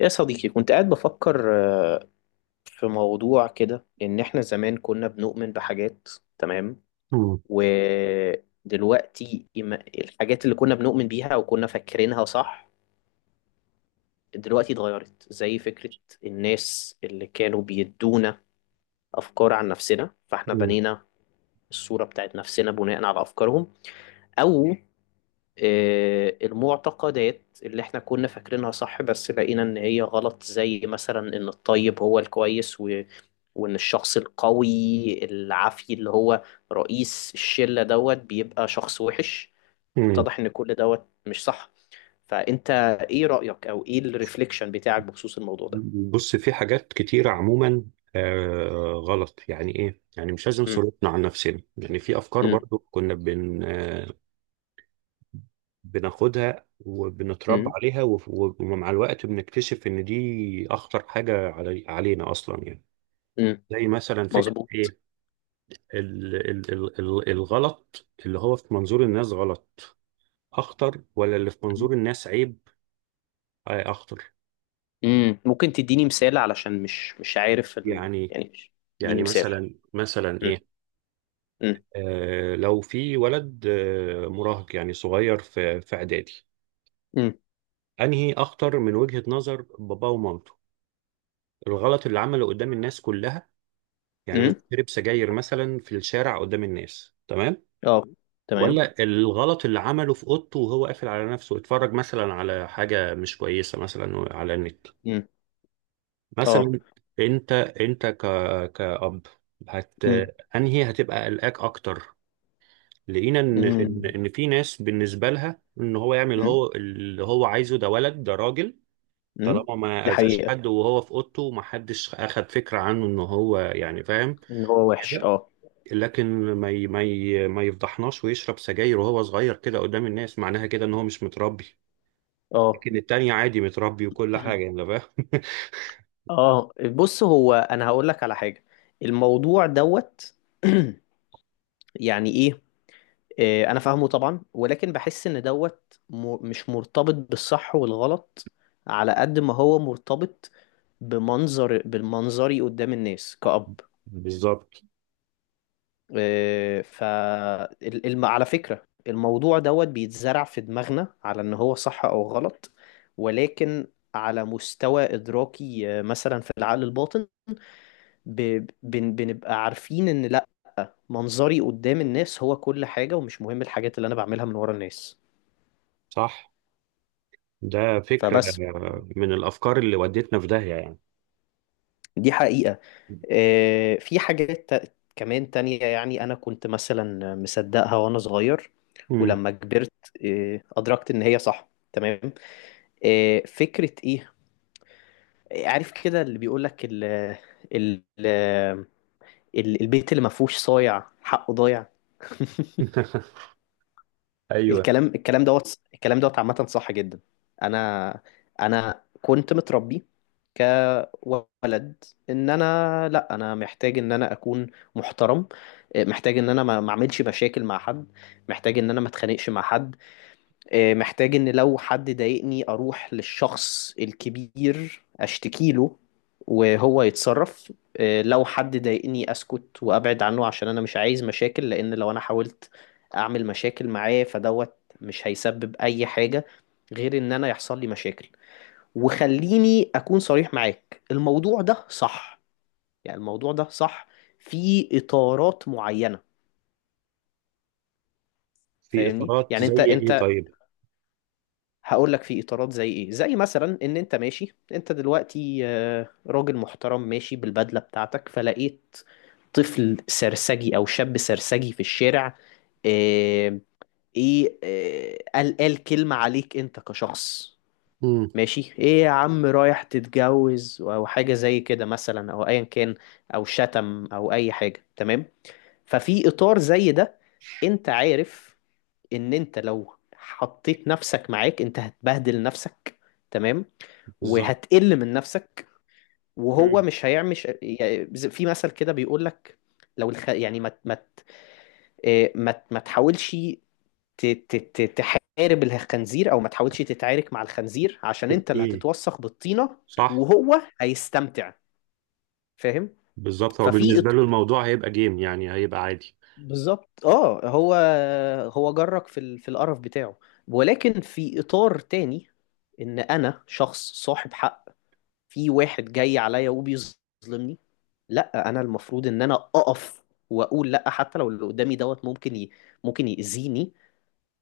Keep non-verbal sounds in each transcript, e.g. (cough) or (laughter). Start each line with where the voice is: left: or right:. left: يا صديقي كنت قاعد بفكر آه، في موضوع كده، إن إحنا زمان كنا بنؤمن بحاجات. تمام.
right: مم.
left: ودلوقتي الحاجات اللي كنا بنؤمن بيها وكنا فاكرينها صح دلوقتي اتغيرت، زي فكرة الناس اللي كانوا بيدونا أفكار عن نفسنا، فإحنا
right: مم.
left: بنينا الصورة بتاعت نفسنا بناء على أفكارهم، أو المعتقدات اللي احنا كنا فاكرينها صح بس لقينا ان هي غلط، زي مثلا ان الطيب هو الكويس وان الشخص القوي العافي اللي هو رئيس الشلة دوت بيبقى شخص وحش.
right: مم.
left: اتضح ان كل دوت مش صح. فانت ايه رأيك او ايه الريفليكشن بتاعك بخصوص الموضوع ده؟
right: بص، في حاجات كتيرة عموما. غلط يعني ايه، يعني مش لازم
left: امم.
right: صرفنا عن نفسنا، يعني في افكار
left: امم.
right: برضو كنا بن آه بناخدها وبنتربى
left: امم.
right: عليها ومع الوقت بنكتشف ان دي اخطر حاجة علينا اصلا يعني.
left: امم.
right: زي مثلا فكرة
left: مظبوط.
right: ايه، ال ال ال ال الغلط اللي هو في منظور الناس غلط اخطر، ولا اللي في منظور الناس عيب؟ اخطر.
left: امم. ممكن تديني مثال، علشان مش عارف
right: يعني
left: اديني
right: يعني
left: مثال.
right: مثلا
left: امم.
right: ايه، لو في ولد، مراهق يعني صغير في اعدادي،
left: امم.
right: انهي اخطر من وجهة نظر باباه ومامته؟ الغلط اللي عمله قدام الناس كلها، يعني
left: امم.
right: مثلا شرب سجاير مثلا في الشارع قدام الناس، تمام؟
left: اه. تمام.
right: ولا الغلط اللي عمله في اوضته وهو قافل على نفسه، اتفرج مثلا على حاجة مش كويسة مثلا على النت
left: امم. اه.
right: مثلا؟ انت كأب هت
left: امم.
right: انهي هتبقى قلقاك اكتر؟ لقينا ان
left: امم.
right: في ناس بالنسبه لها ان هو يعمل
left: امم.
right: هو اللي هو عايزه، ده ولد، ده راجل،
left: امم.
right: طالما
left: دي
right: ما اذاش
left: حقيقة.
right: حد وهو في اوضته، ومحدش اخد فكره عنه ان هو يعني فاهم
left: ان هو وحش،
right: كده.
left: اه.
right: لكن ما يفضحناش ويشرب سجاير وهو صغير كده قدام الناس، معناها كده ان هو مش متربي.
left: اه.
right: لكن التاني عادي متربي وكل حاجه، انت
left: (clears throat)
right: فاهم؟ (laughs)
left: اه، بص، هو انا هقول لك على حاجة. الموضوع دوت (clears throat) يعني ايه، انا فاهمه طبعا، ولكن بحس ان دوت مش مرتبط بالصح والغلط، على قد ما هو مرتبط بالمنظري قدام الناس كأب.
right: بالظبط.
left: آه، ف على فكرة الموضوع دوت بيتزرع في دماغنا على ان هو صح او غلط، ولكن على مستوى ادراكي، مثلا في العقل الباطن، بنبقى عارفين ان لا، منظري قدام الناس هو كل حاجة، ومش مهم الحاجات اللي انا بعملها من ورا الناس.
right: صح، ده فكره
left: فبس.
right: من الافكار اللي ودتنا في داهيه يعني.
left: دي حقيقة. في حاجات كمان تانية، يعني انا كنت مثلا مصدقها وانا صغير،
right: مم.
left: ولما كبرت ادركت ان هي صح. تمام. فكرة ايه. عارف كده اللي بيقول لك ال البيت اللي ما فيهوش صايع حقه ضايع. (laughs)
right: (laughs) ايوه.
left: الكلام دوت الكلام دوت عامة صح جدا. انا انا كنت متربي كولد، ان انا لا انا محتاج ان انا اكون محترم، محتاج ان انا ما اعملش مشاكل مع حد، محتاج ان انا ما اتخانقش مع حد، محتاج ان لو حد ضايقني اروح للشخص الكبير اشتكي له وهو يتصرف. لو حد ضايقني اسكت وابعد عنه، عشان انا مش عايز مشاكل، لان لو انا حاولت اعمل مشاكل معاه فدوت مش هيسبب اي حاجة غير ان انا يحصل لي مشاكل. وخليني اكون صريح معاك، الموضوع ده صح، يعني الموضوع ده صح في اطارات معينة.
right: في
left: فاهمني؟
right: اطارات
left: يعني
right: زي
left: انت
right: ايه طيب؟
left: هقول لك في اطارات زي ايه. زي مثلا ان انت ماشي، انت دلوقتي راجل محترم ماشي بالبدله بتاعتك، فلقيت طفل سرسجي او شاب سرسجي في الشارع، آه، ايه آه، قال كلمه عليك انت كشخص:
right: امم.
left: ماشي ايه يا عم، رايح تتجوز، او حاجه زي كده مثلا، او ايا كان، او شتم، او اي حاجه. تمام. ففي اطار زي ده انت عارف ان انت لو حطيت نفسك معاك انت هتبهدل نفسك. تمام.
right: بالظبط.
left: وهتقل من نفسك، وهو
right: مم.
left: مش هيعمل يعني، في مثل كده بيقول لك: لو الخ... يعني ما ما آه، ما ما تحاولش تحارب الخنزير، او ما تحاولش تتعارك مع الخنزير، عشان انت اللي
right: ايه.
left: هتتوسخ بالطينة
right: صح.
left: وهو هيستمتع. فاهم؟
right: بالظبط، هو
left: ففي،
right: بالنسبه له الموضوع هيبقى جيم يعني، هيبقى عادي.
left: بالظبط، اه. هو هو جرك في القرف بتاعه. ولكن في اطار تاني، ان انا شخص صاحب حق، في واحد جاي عليا وبيظلمني، لا، انا المفروض ان انا اقف واقول لا، حتى لو اللي قدامي دوت ممكن ممكن يأذيني.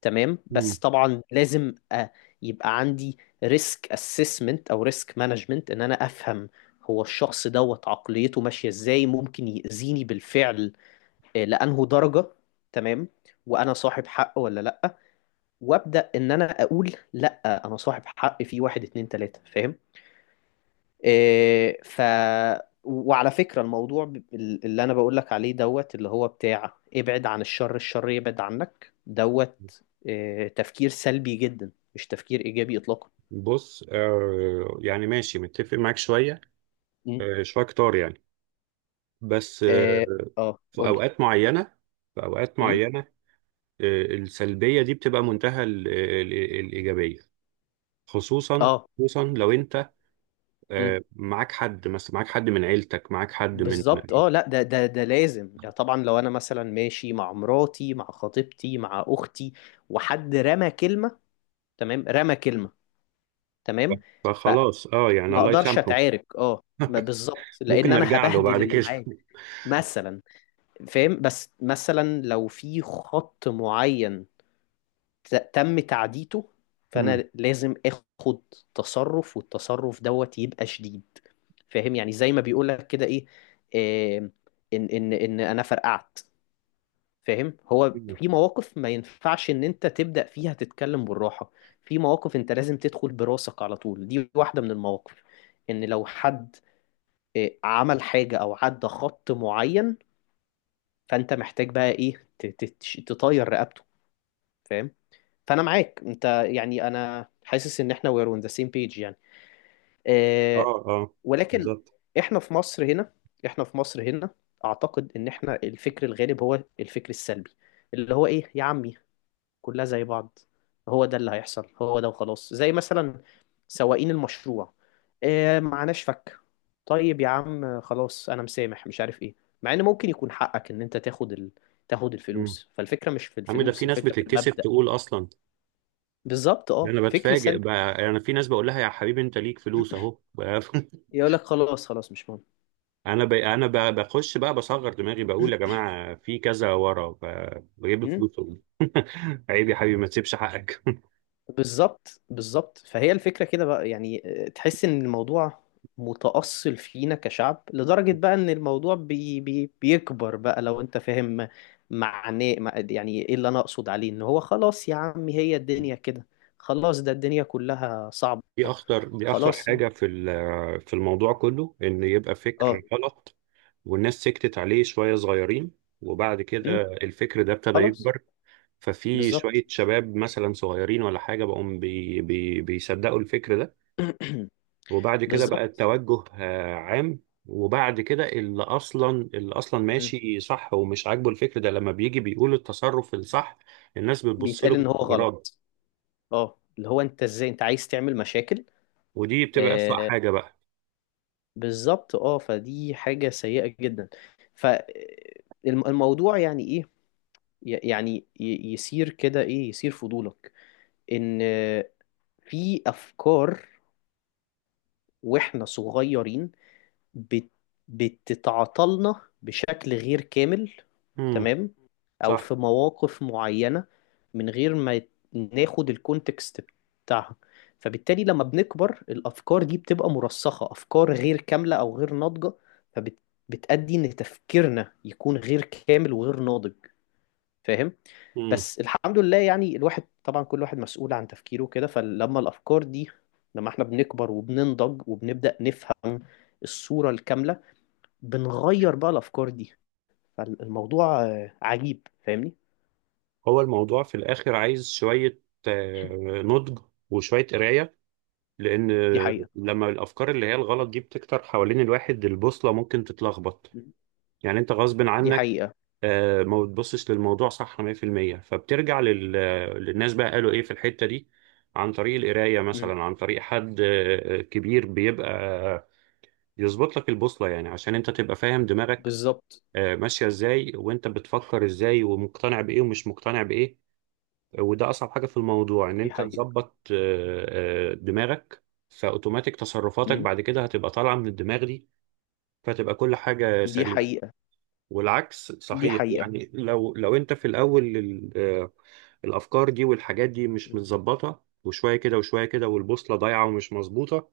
left: تمام.
right: مم.
left: بس طبعا لازم يبقى عندي ريسك اسسمنت او ريسك مانجمنت، ان انا افهم هو الشخص دوت عقليته ماشية ازاي، ممكن يأذيني بالفعل لأنه درجة. تمام. وأنا صاحب حق ولا لأ. وأبدأ إن أنا أقول لأ، أنا صاحب حق في واحد، اتنين، تلاتة. فاهم؟ آه، ف وعلى فكرة، الموضوع اللي أنا بقول لك عليه دوت، اللي هو بتاع ابعد عن الشر الشر يبعد عنك دوت، تفكير سلبي جدا، مش تفكير إيجابي إطلاقا.
right: بص، يعني ماشي متفق معاك شويه،
left: مم.
right: شويه كتار يعني. بس،
left: اه.
right: في
left: قولي.
right: اوقات معينه، في اوقات
left: مم؟
right: معينه السلبيه دي بتبقى منتهى الايجابيه، خصوصا،
left: اه،
right: خصوصا لو انت معاك حد، مثلا معاك حد من عيلتك، معاك حد من،
left: بالظبط، اه، لا، ده لازم يعني، طبعا لو انا مثلا ماشي مع مراتي، مع خطيبتي، مع اختي، وحد رمى كلمه، تمام، رمى كلمه، تمام. فما
right: فخلاص يعني الله
left: اقدرش
right: يسامحه.
left: اتعارك، اه، ما بالظبط،
right: ممكن
left: لان انا
right: نرجع له
left: هبهدل
right: بعد
left: اللي
right: كده.
left: معايا مثلا. فاهم؟ بس مثلا لو في خط معين تم تعديته، فانا
right: مم.
left: لازم اخد تصرف، والتصرف دوت يبقى شديد. فاهم؟ يعني زي ما بيقولك كده ايه، آه، ان انا فرقعت. فاهم؟ هو في
right: (laughs)
left: مواقف ما ينفعش ان انت تبدأ فيها تتكلم بالراحة، في مواقف انت لازم تدخل براسك على طول. دي واحدة من المواقف، ان لو حد عمل حاجة او عدى خط معين، فانت محتاج بقى ايه تطير رقبته. فاهم؟ فانا معاك انت، يعني انا حاسس ان احنا we're on the same page يعني.
right: اه،
left: آه،
right: اه،
left: ولكن
right: بالظبط.
left: احنا في مصر هنا، احنا في مصر هنا اعتقد ان احنا الفكر الغالب هو الفكر السلبي، اللي هو ايه، يا عمي كلها زي بعض، هو ده اللي هيحصل، هو ده وخلاص. زي مثلا سواقين المشروع. إيه معناش فك. طيب يا عم خلاص انا مسامح مش عارف ايه، مع ان ممكن يكون حقك ان انت تاخد تاخد
right: مم.
left: الفلوس. فالفكرة مش في
right: عم ده في
left: الفلوس،
right: ناس
left: الفكرة في
right: بتتكسف
left: المبدأ.
right: تقول اصلا.
left: بالظبط،
right: ده
left: اه،
right: انا
left: فكر
right: بتفاجئ
left: سلبي.
right: بقى، انا في ناس بقول لها يا حبيبي انت ليك فلوس اهو. (laughs)
left: يقول لك خلاص، خلاص مش مهم.
right: بخش بقى بصغر دماغي بقول يا جماعه في كذا ورا ب... بجيب
left: (clears throat)
right: فلوس أهو. (laughs) عيب يا حبيبي، ما تسيبش حقك. (laughs)
left: بالظبط، بالظبط. فهي الفكرة كده بقى، يعني تحس ان الموضوع متأصل فينا كشعب، لدرجة بقى ان الموضوع بي بي بيكبر بقى. لو انت فاهم معناه يعني ايه اللي انا اقصد عليه، ان هو خلاص يا عمي هي الدنيا كده، خلاص ده الدنيا كلها صعبة.
right: دي اخطر
left: خلاص،
right: حاجه في في الموضوع كله، ان يبقى
left: اه.
right: فكر غلط والناس سكتت عليه شويه، صغيرين، وبعد كده
left: أمم،
right: الفكر ده ابتدى
left: خلاص،
right: يكبر، ففي
left: بالظبط.
right: شوية شباب مثلا صغيرين ولا حاجة بقوا بي بي بيصدقوا الفكر ده.
left: (clears throat)
right: وبعد كده بقى
left: بالظبط.
right: التوجه عام، وبعد كده اللي أصلا
left: أمم.
right: ماشي صح ومش عاجبه الفكر ده، لما بيجي بيقول التصرف الصح الناس بتبص له
left: بيتقال ان هو
right: باستغراب،
left: غلط، اه، اللي هو انت ازاي انت عايز تعمل مشاكل.
right: ودي بتبقى أسوأ
left: آه،
right: حاجة بقى.
left: بالظبط، اه، فدي حاجة سيئة جدا. فالموضوع يعني ايه، يصير كده ايه، يصير فضولك ان في افكار واحنا صغيرين بت... بتتعطلنا بشكل غير كامل.
right: امم.
left: تمام. او
right: صح.
left: في مواقف معينة، من غير ما ناخد الكونتكست بتاعها، فبالتالي لما بنكبر الافكار دي بتبقى مرسخة، افكار غير كاملة او غير ناضجة، فبتأدي ان تفكيرنا يكون غير كامل وغير ناضج. فاهم؟
right: امم.
left: بس الحمد لله يعني، الواحد طبعا كل واحد مسؤول عن تفكيره كده، فلما الأفكار دي، لما احنا بنكبر وبننضج وبنبدأ نفهم الصورة الكاملة، بنغير بقى الافكار دي. فالموضوع عجيب. فاهمني؟
right: هو الموضوع في الآخر عايز شوية آه، نضج وشوية قراية، لأن
left: دي حقيقة.
right: لما الأفكار اللي هي الغلط دي بتكتر حوالين الواحد البوصلة ممكن تتلخبط.
left: مم.
right: يعني انت غصب
left: دي
right: عنك
left: حقيقة.
right: ما بتبصش للموضوع صح 100%، فبترجع لل... للناس بقى قالوا ايه في الحتة دي، عن طريق القراية
left: مم.
right: مثلا، عن طريق حد كبير بيبقى يظبط لك البوصلة، يعني عشان انت تبقى فاهم دماغك
left: بالظبط.
right: ماشية ازاي، وانت بتفكر ازاي ومقتنع بايه ومش مقتنع بايه. وده اصعب حاجة في الموضوع، ان
left: دي
right: انت
left: حقيقة.
right: تظبط دماغك، فاوتوماتيك تصرفاتك
left: مم.
right: بعد كده هتبقى طالعة من الدماغ دي، فتبقى كل حاجة
left: دي
right: سليمة.
left: حقيقة.
right: والعكس
left: دي
right: صحيح،
left: حقيقة.
right: يعني لو انت في الاول الافكار دي والحاجات دي مش
left: مم.
right: متظبطه، وشويه كده وشويه كده، والبوصله ضايعه ومش مظبوطه،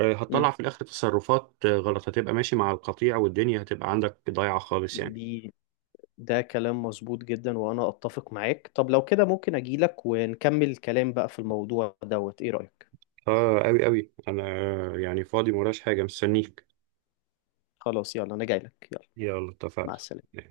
right: هتطلع
left: مم.
right: في الاخر تصرفات غلط، هتبقى ماشي مع القطيع والدنيا هتبقى عندك ضايعه خالص يعني.
left: دي ده كلام مظبوط جدا، وأنا أتفق معاك. طب لو كده ممكن أجيلك ونكمل الكلام بقى في الموضوع دوت، إيه رأيك؟
right: اه، قوي قوي انا يعني فاضي، مراش حاجه، مستنيك.
left: خلاص، يلا، أنا جايلك، يلا.
right: يلا،
left: مع
right: اتفقنا.
left: السلامة.